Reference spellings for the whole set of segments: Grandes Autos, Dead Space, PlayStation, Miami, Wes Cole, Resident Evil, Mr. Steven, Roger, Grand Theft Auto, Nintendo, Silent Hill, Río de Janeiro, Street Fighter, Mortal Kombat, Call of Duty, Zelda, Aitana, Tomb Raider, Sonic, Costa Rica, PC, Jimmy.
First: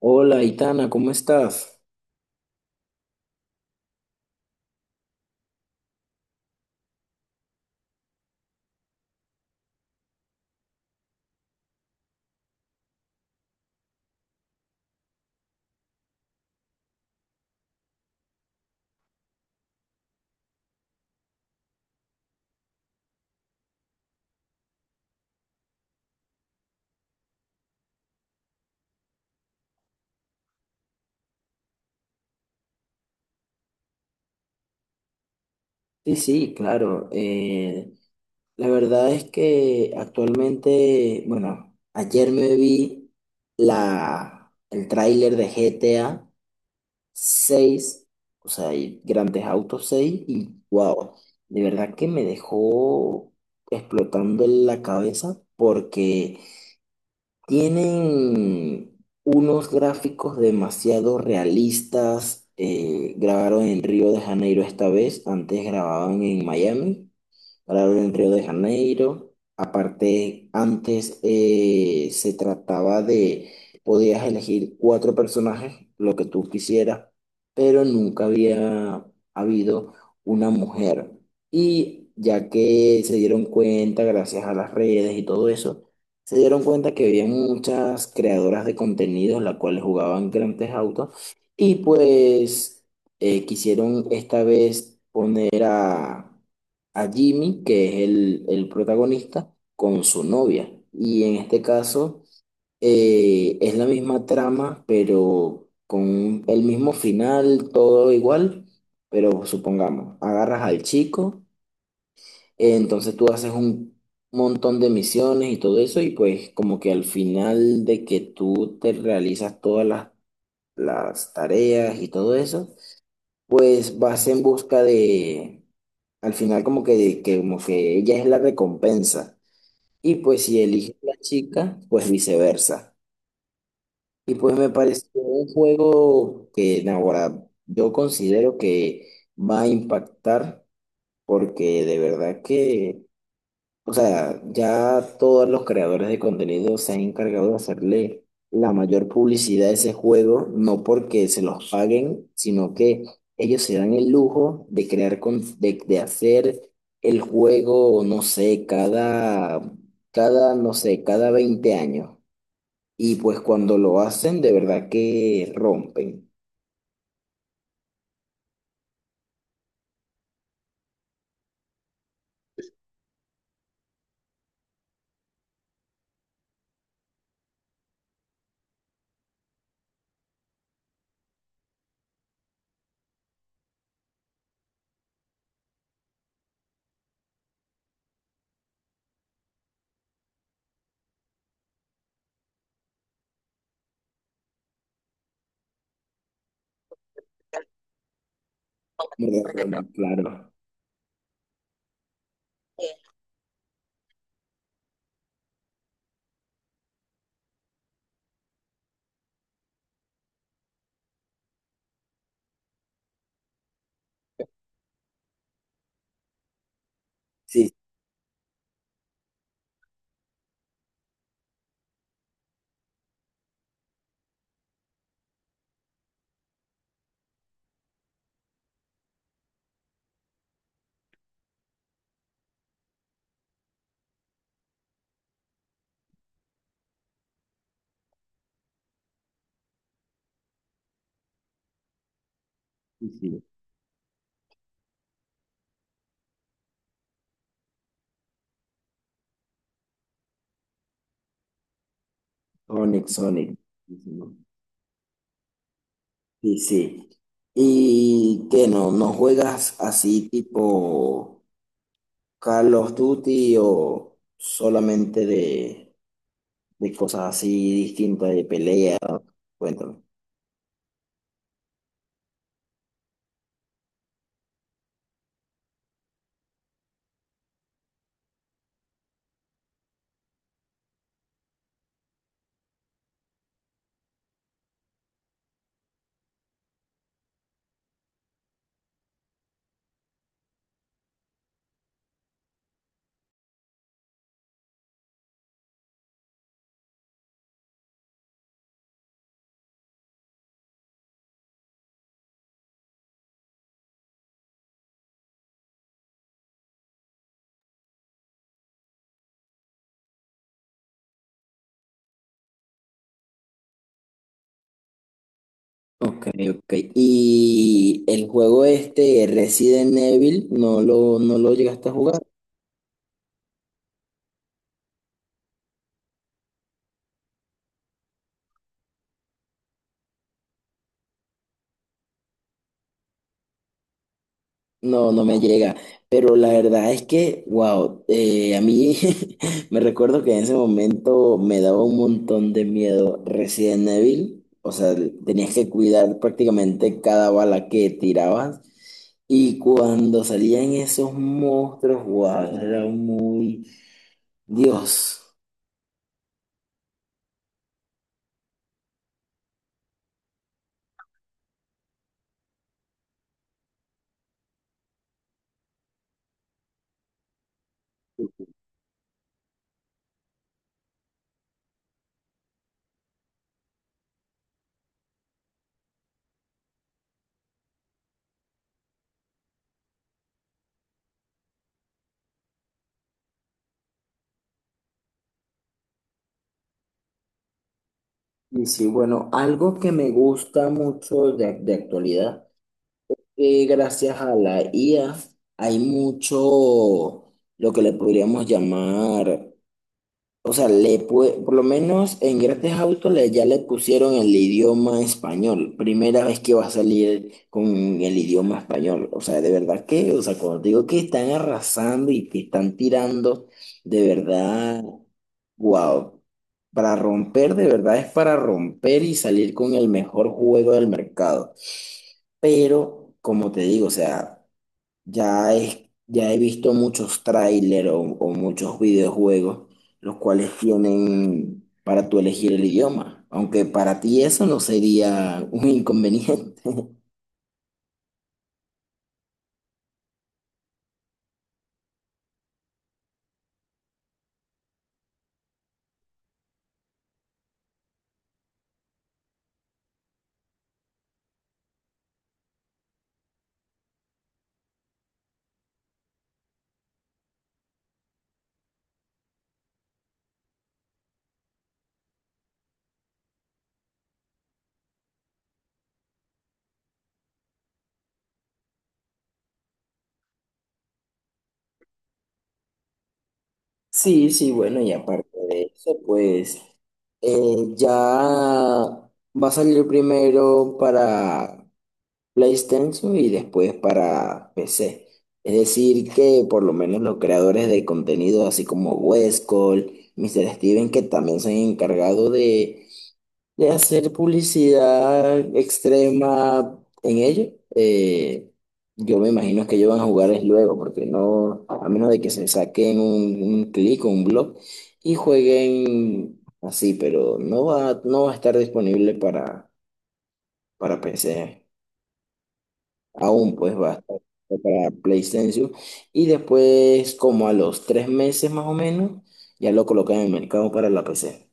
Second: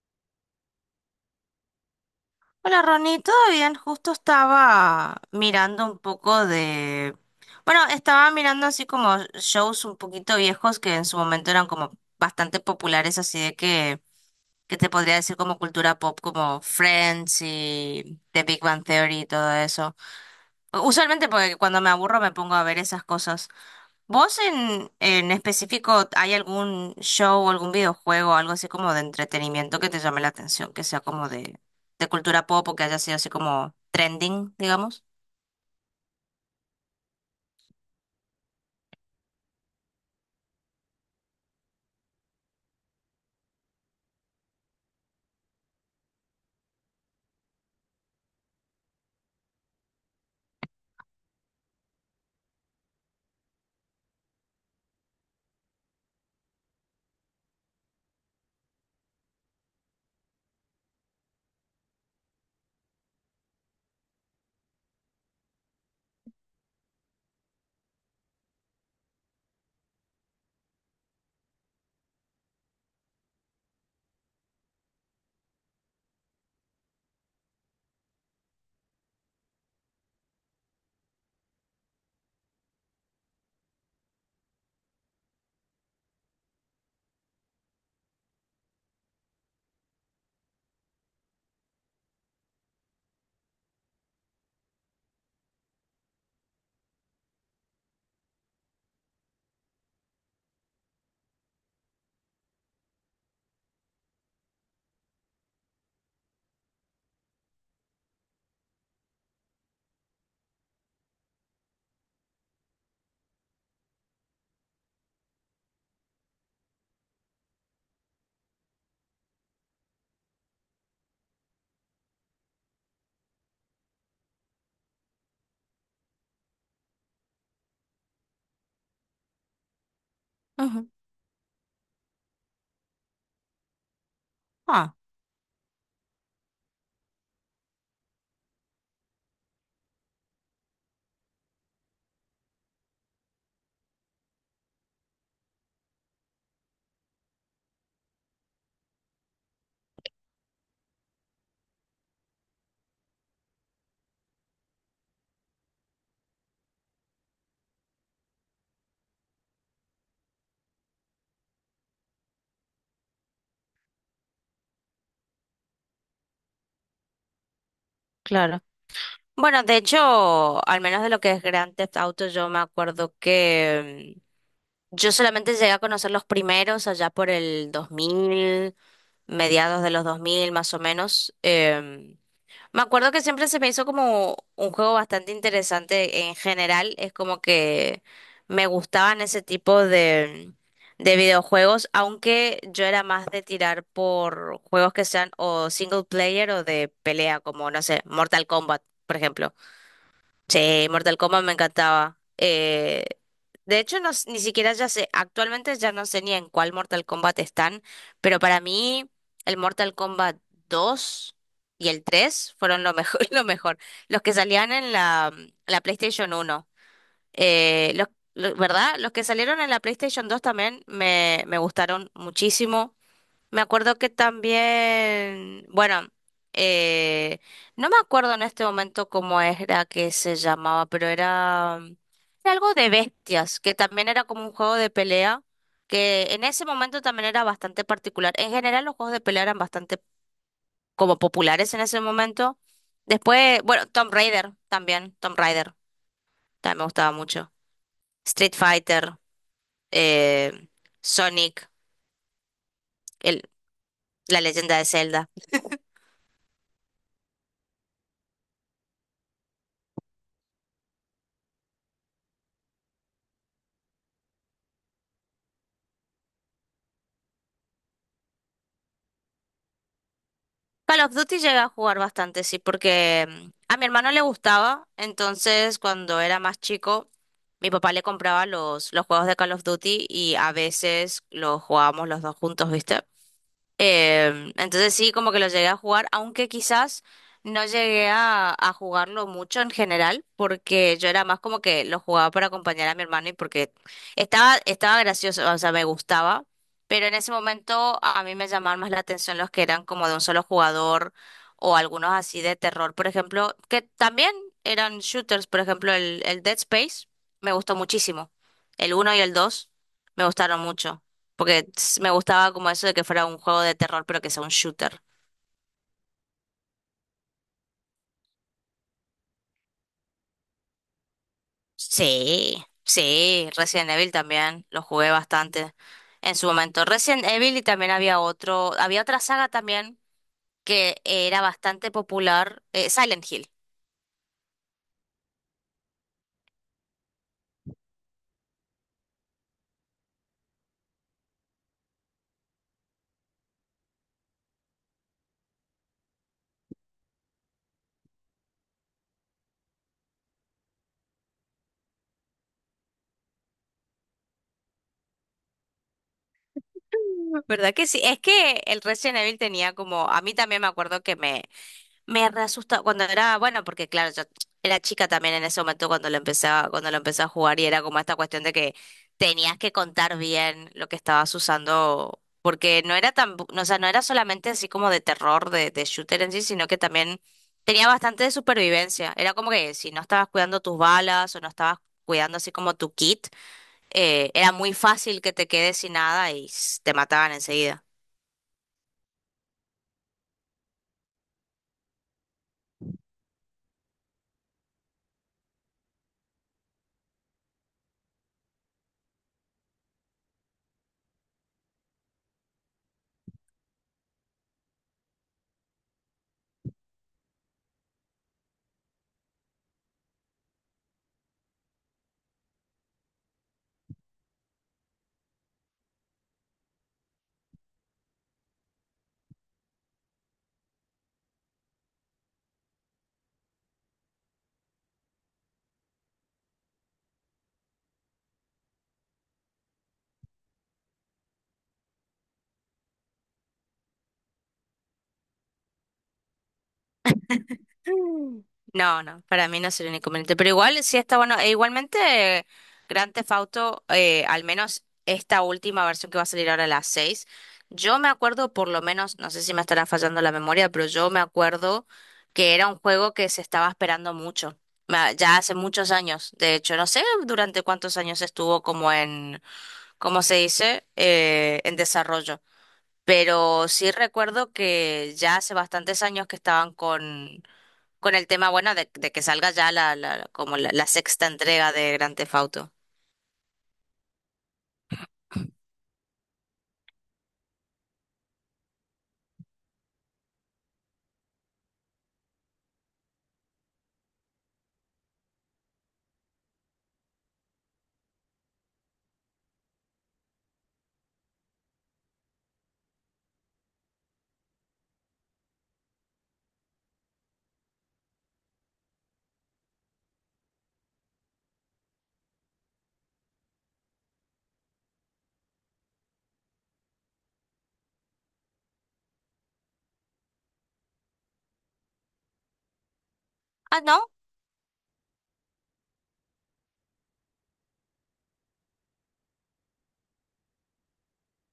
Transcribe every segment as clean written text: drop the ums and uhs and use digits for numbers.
Hola, Itana, ¿cómo estás? Hola Ronnie, ¿todo bien? Justo estaba mirando un poco de... Bueno, estaba mirando así como shows un poquito viejos que en su momento eran como bastante populares, así de que te podría decir como cultura pop, como Friends y The Big Bang Theory y todo eso. Usualmente porque cuando me aburro me pongo a ver esas cosas. ¿Vos en específico hay algún show o algún videojuego, algo así como de entretenimiento que te llame la atención, que sea como de cultura pop o que haya sido así como trending, digamos? Sí, sí, claro. La verdad es que actualmente, bueno, ayer me vi el tráiler de GTA 6, o sea, y Grandes Autos 6. Y wow, de verdad que me dejó explotando en la cabeza porque tienen unos gráficos demasiado realistas. Grabaron en Río de Janeiro esta vez, antes grababan en Miami, para ver en Río de Janeiro. Aparte, antes podías elegir 4 personajes, lo que tú quisieras, pero nunca había habido una mujer. Y ya que se dieron cuenta, gracias a las redes y todo eso, se dieron cuenta que había muchas creadoras de contenidos, las cuales jugaban grandes autos, y pues quisieron esta vez poner a Jimmy, que es el protagonista, con su novia. Y en este caso es la misma trama, pero con el mismo final, todo igual. Pero supongamos, agarras al chico, entonces tú haces un montón de misiones y todo eso, y pues como que al final de que tú te realizas todas las tareas y todo eso, pues vas en busca de, al final como que, de que como que ella es la recompensa. Y pues si Ujú. eliges la chica, pues viceversa. Y pues me Ah. pareció un juego que no, ahora yo considero que va a impactar, porque de verdad que, o sea, ya todos los creadores de contenido se han encargado de hacerle la mayor publicidad a ese juego, no porque se los paguen, sino que ellos se dan el lujo de crear, de hacer el juego, no sé, cada, no sé, cada 20 años. Y pues cuando lo hacen, de verdad que rompen. Claro. Bueno, de hecho, al menos de lo que es Grand Theft Auto, yo me acuerdo que yo solamente llegué a conocer los primeros allá por el dos mil, mediados de los 2000 más o menos. Me acuerdo que siempre se me hizo como un juego bastante interesante en general. Es como que me gustaban ese tipo de videojuegos, aunque yo era más de tirar por juegos que sean o single player o de pelea, como no sé, Mortal Kombat, por Como ejemplo. rompen, claro. Sí, Mortal Kombat me encantaba. De hecho, no, ni siquiera ya sé, actualmente ya no sé ni en cuál Mortal Kombat están, pero para mí el Mortal Kombat 2 y el 3 fueron lo mejor, lo mejor. Los que salían en la PlayStation uno. Sí, Eh, los, ¿Verdad? Los que salieron en la PlayStation dos también me gustaron muchísimo. Me acuerdo que también, bueno, eh, no me acuerdo en este momento cómo era que se llamaba, pero era algo de bestias, que también era como un juego de pelea, que en ese momento también era bastante particular. En general los juegos de pelea eran bastante como populares en ese momento. sí, sí. Después, bueno, Tomb Raider también me gustaba mucho. Street Fighter, eh, Sonic, Sonic, el, Sonic. Sí, sí. la leyenda de Zelda. Sí, sí. ¿Y qué no? ¿No juegas así tipo Call of Duty o solamente de cosas así distintas de pelea? Cuéntame. Call of Duty llegué a jugar bastante, sí, porque a mi hermano le gustaba, entonces cuando era más chico, mi papá le compraba los juegos de Call of Duty y a veces los jugábamos los dos juntos, ¿viste? Entonces sí, como que lo llegué a jugar, aunque quizás no llegué a jugarlo mucho en general, porque yo era más como que lo jugaba para acompañar a mi hermano y porque estaba gracioso, o sea, me gustaba, pero en ese momento a mí me llamaban más la atención los que eran como de un solo jugador o algunos así de terror, por ejemplo, que también eran shooters, por ejemplo, el Dead Space me gustó muchísimo, el uno y el 2 me gustaron mucho. Porque me gustaba como eso de que fuera un juego de terror, pero que sea un shooter. Ok, ok. ¿Y el juego este, Resident Evil, no lo llegaste a jugar? Sí, sí, Resident Evil también, lo jugué bastante en su momento. Resident Evil y también había otro, había otra saga también que era bastante popular, Silent Hill. No, no me llega, pero la verdad es que, wow, a mí me recuerdo que en ese momento me daba un montón de miedo Resident Evil, o sea, tenías que cuidar prácticamente cada bala que tirabas, y cuando salían esos monstruos, wow, era muy Dios. ¿Verdad que sí? Es que el Resident Evil tenía como, a mí también me acuerdo que me re cuando era, bueno, porque claro, yo era chica también en ese momento cuando lo empecé cuando lo empecé a jugar y era como esta cuestión de que tenías que contar bien lo que estabas usando, porque no era tan, o sea, no era solamente así como de terror, de shooter en sí, sino que también tenía bastante de supervivencia. Era como que si no estabas cuidando tus balas o no estabas cuidando así como tu kit era muy fácil que te quedes sin nada y te mataban enseguida. Y sí, bueno, algo que me gusta mucho de actualidad, que gracias a la IA hay mucho, lo que le podríamos llamar, o sea, por lo menos en Grand Theft Auto le, ya le pusieron el idioma español, primera vez que va a salir con el idioma español. O sea, de verdad que, o sea, cuando digo que están arrasando y que están tirando, de verdad, wow, para romper, de verdad es para romper y salir con el mejor juego del mercado. Pero, como te digo, o sea, ya he visto muchos trailers o muchos videojuegos, los cuales tienen para tú elegir el idioma, aunque para ti eso no sería un inconveniente. Mm. No, no, para mí no sería un inconveniente. Pero igual sí está bueno. E igualmente, eh, Grand Theft Auto, al menos esta última versión que va a salir ahora a las seis, yo me acuerdo por lo menos, no sé si me estará fallando la memoria, pero yo me acuerdo que era un juego que se estaba esperando mucho. Ya hace muchos años, de hecho, no sé durante cuántos años estuvo como en, ¿cómo se dice? En desarrollo. Pero sí recuerdo que ya hace bastantes años que estaban con el tema, bueno, de que salga ya como la sexta entrega de Grand Theft Auto. Sí, sí, bueno, y aparte de eso, pues ya va a salir primero para PlayStation y después para PC. Es decir, que por lo menos los creadores de contenido, así como Wes Cole, Mr. Steven, que también se han encargado de hacer publicidad extrema en ello, yo me imagino que ellos van a jugar es luego, porque no, a menos de que se saquen un clic o un blog y jueguen así, pero no va a estar disponible para PC. Aún pues Ah, va a ¿no? estar para PlayStation. Y después, como a los 3 meses más o menos, ya lo colocan en el mercado para la PC.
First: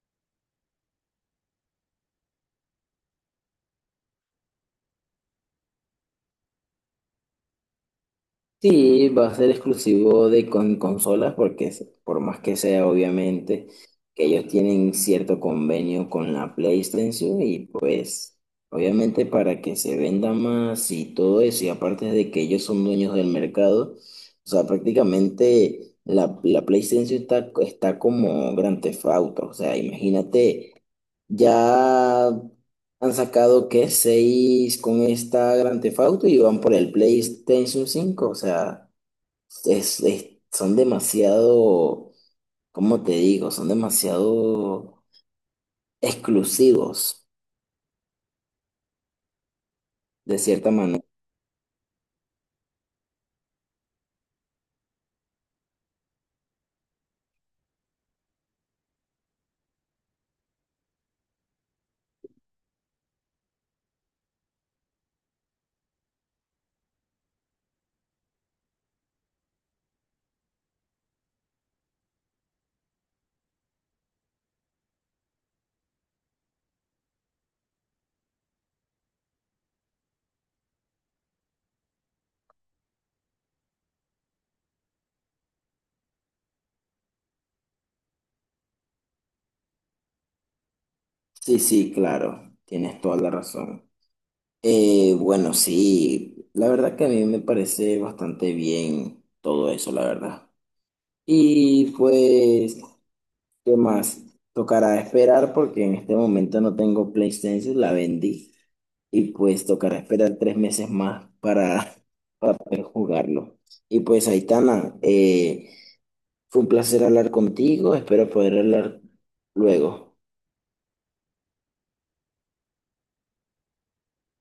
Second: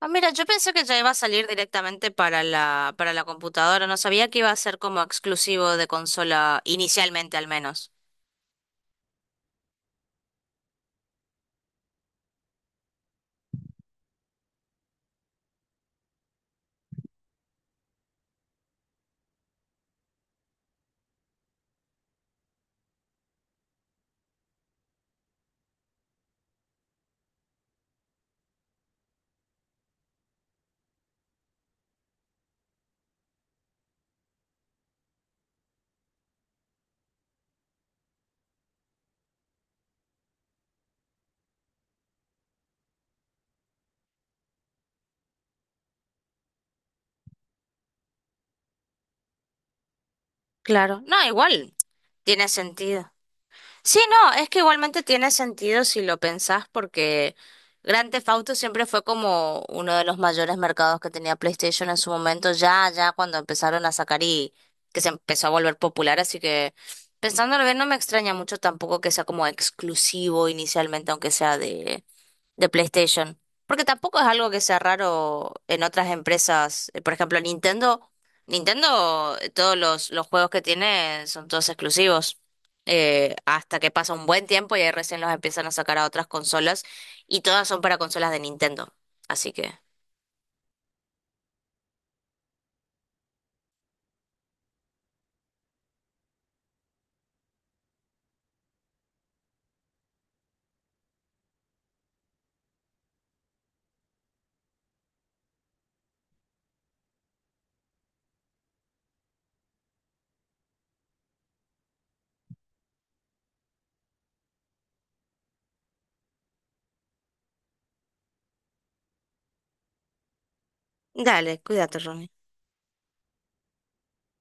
Ah, mira, yo pensé que ya iba a salir directamente para para la computadora, no sabía que iba a ser como exclusivo de consola inicialmente al menos. Sí, va a ser exclusivo de con consolas, porque es- por más que sea, obviamente, que ellos tienen cierto convenio con la PlayStation y pues obviamente para que se venda más y todo eso, y aparte de que ellos son dueños del mercado, o sea, prácticamente la PlayStation está, está como Grand Theft Auto, o sea, imagínate. Ya han sacado que 6 con esta Grand Theft Auto y van por el PlayStation 5. O sea, es- son demasiado, ¿cómo te digo? Son demasiado exclusivos, de cierta Claro, manera. no, igual, tiene sentido. Sí, no, es que igualmente tiene sentido si lo pensás porque Grand Theft Auto siempre fue como uno de los mayores mercados que tenía PlayStation en su momento, ya cuando empezaron a sacar y que se empezó a volver popular, así que pensándolo bien no me extraña mucho tampoco que sea como exclusivo inicialmente, aunque sea de PlayStation. Porque tampoco es algo que sea raro en otras empresas. Por ejemplo, Nintendo, todos los juegos que tiene son todos exclusivos. Hasta que pasa un buen tiempo y ahí recién los empiezan a sacar a otras consolas. Y todas son para consolas de Nintendo. Así que, Sí, sí, claro, tienes toda la razón. Bueno, sí, la verdad que a mí me parece bastante bien todo eso, la verdad. Y pues ¿qué más? Tocará esperar porque en este momento no tengo PlayStation, la vendí. Y pues tocará esperar 3 meses más para poder jugarlo. Y pues Aitana, fue un placer hablar contigo, espero poder hablar luego. dale, cuídate, Ronnie.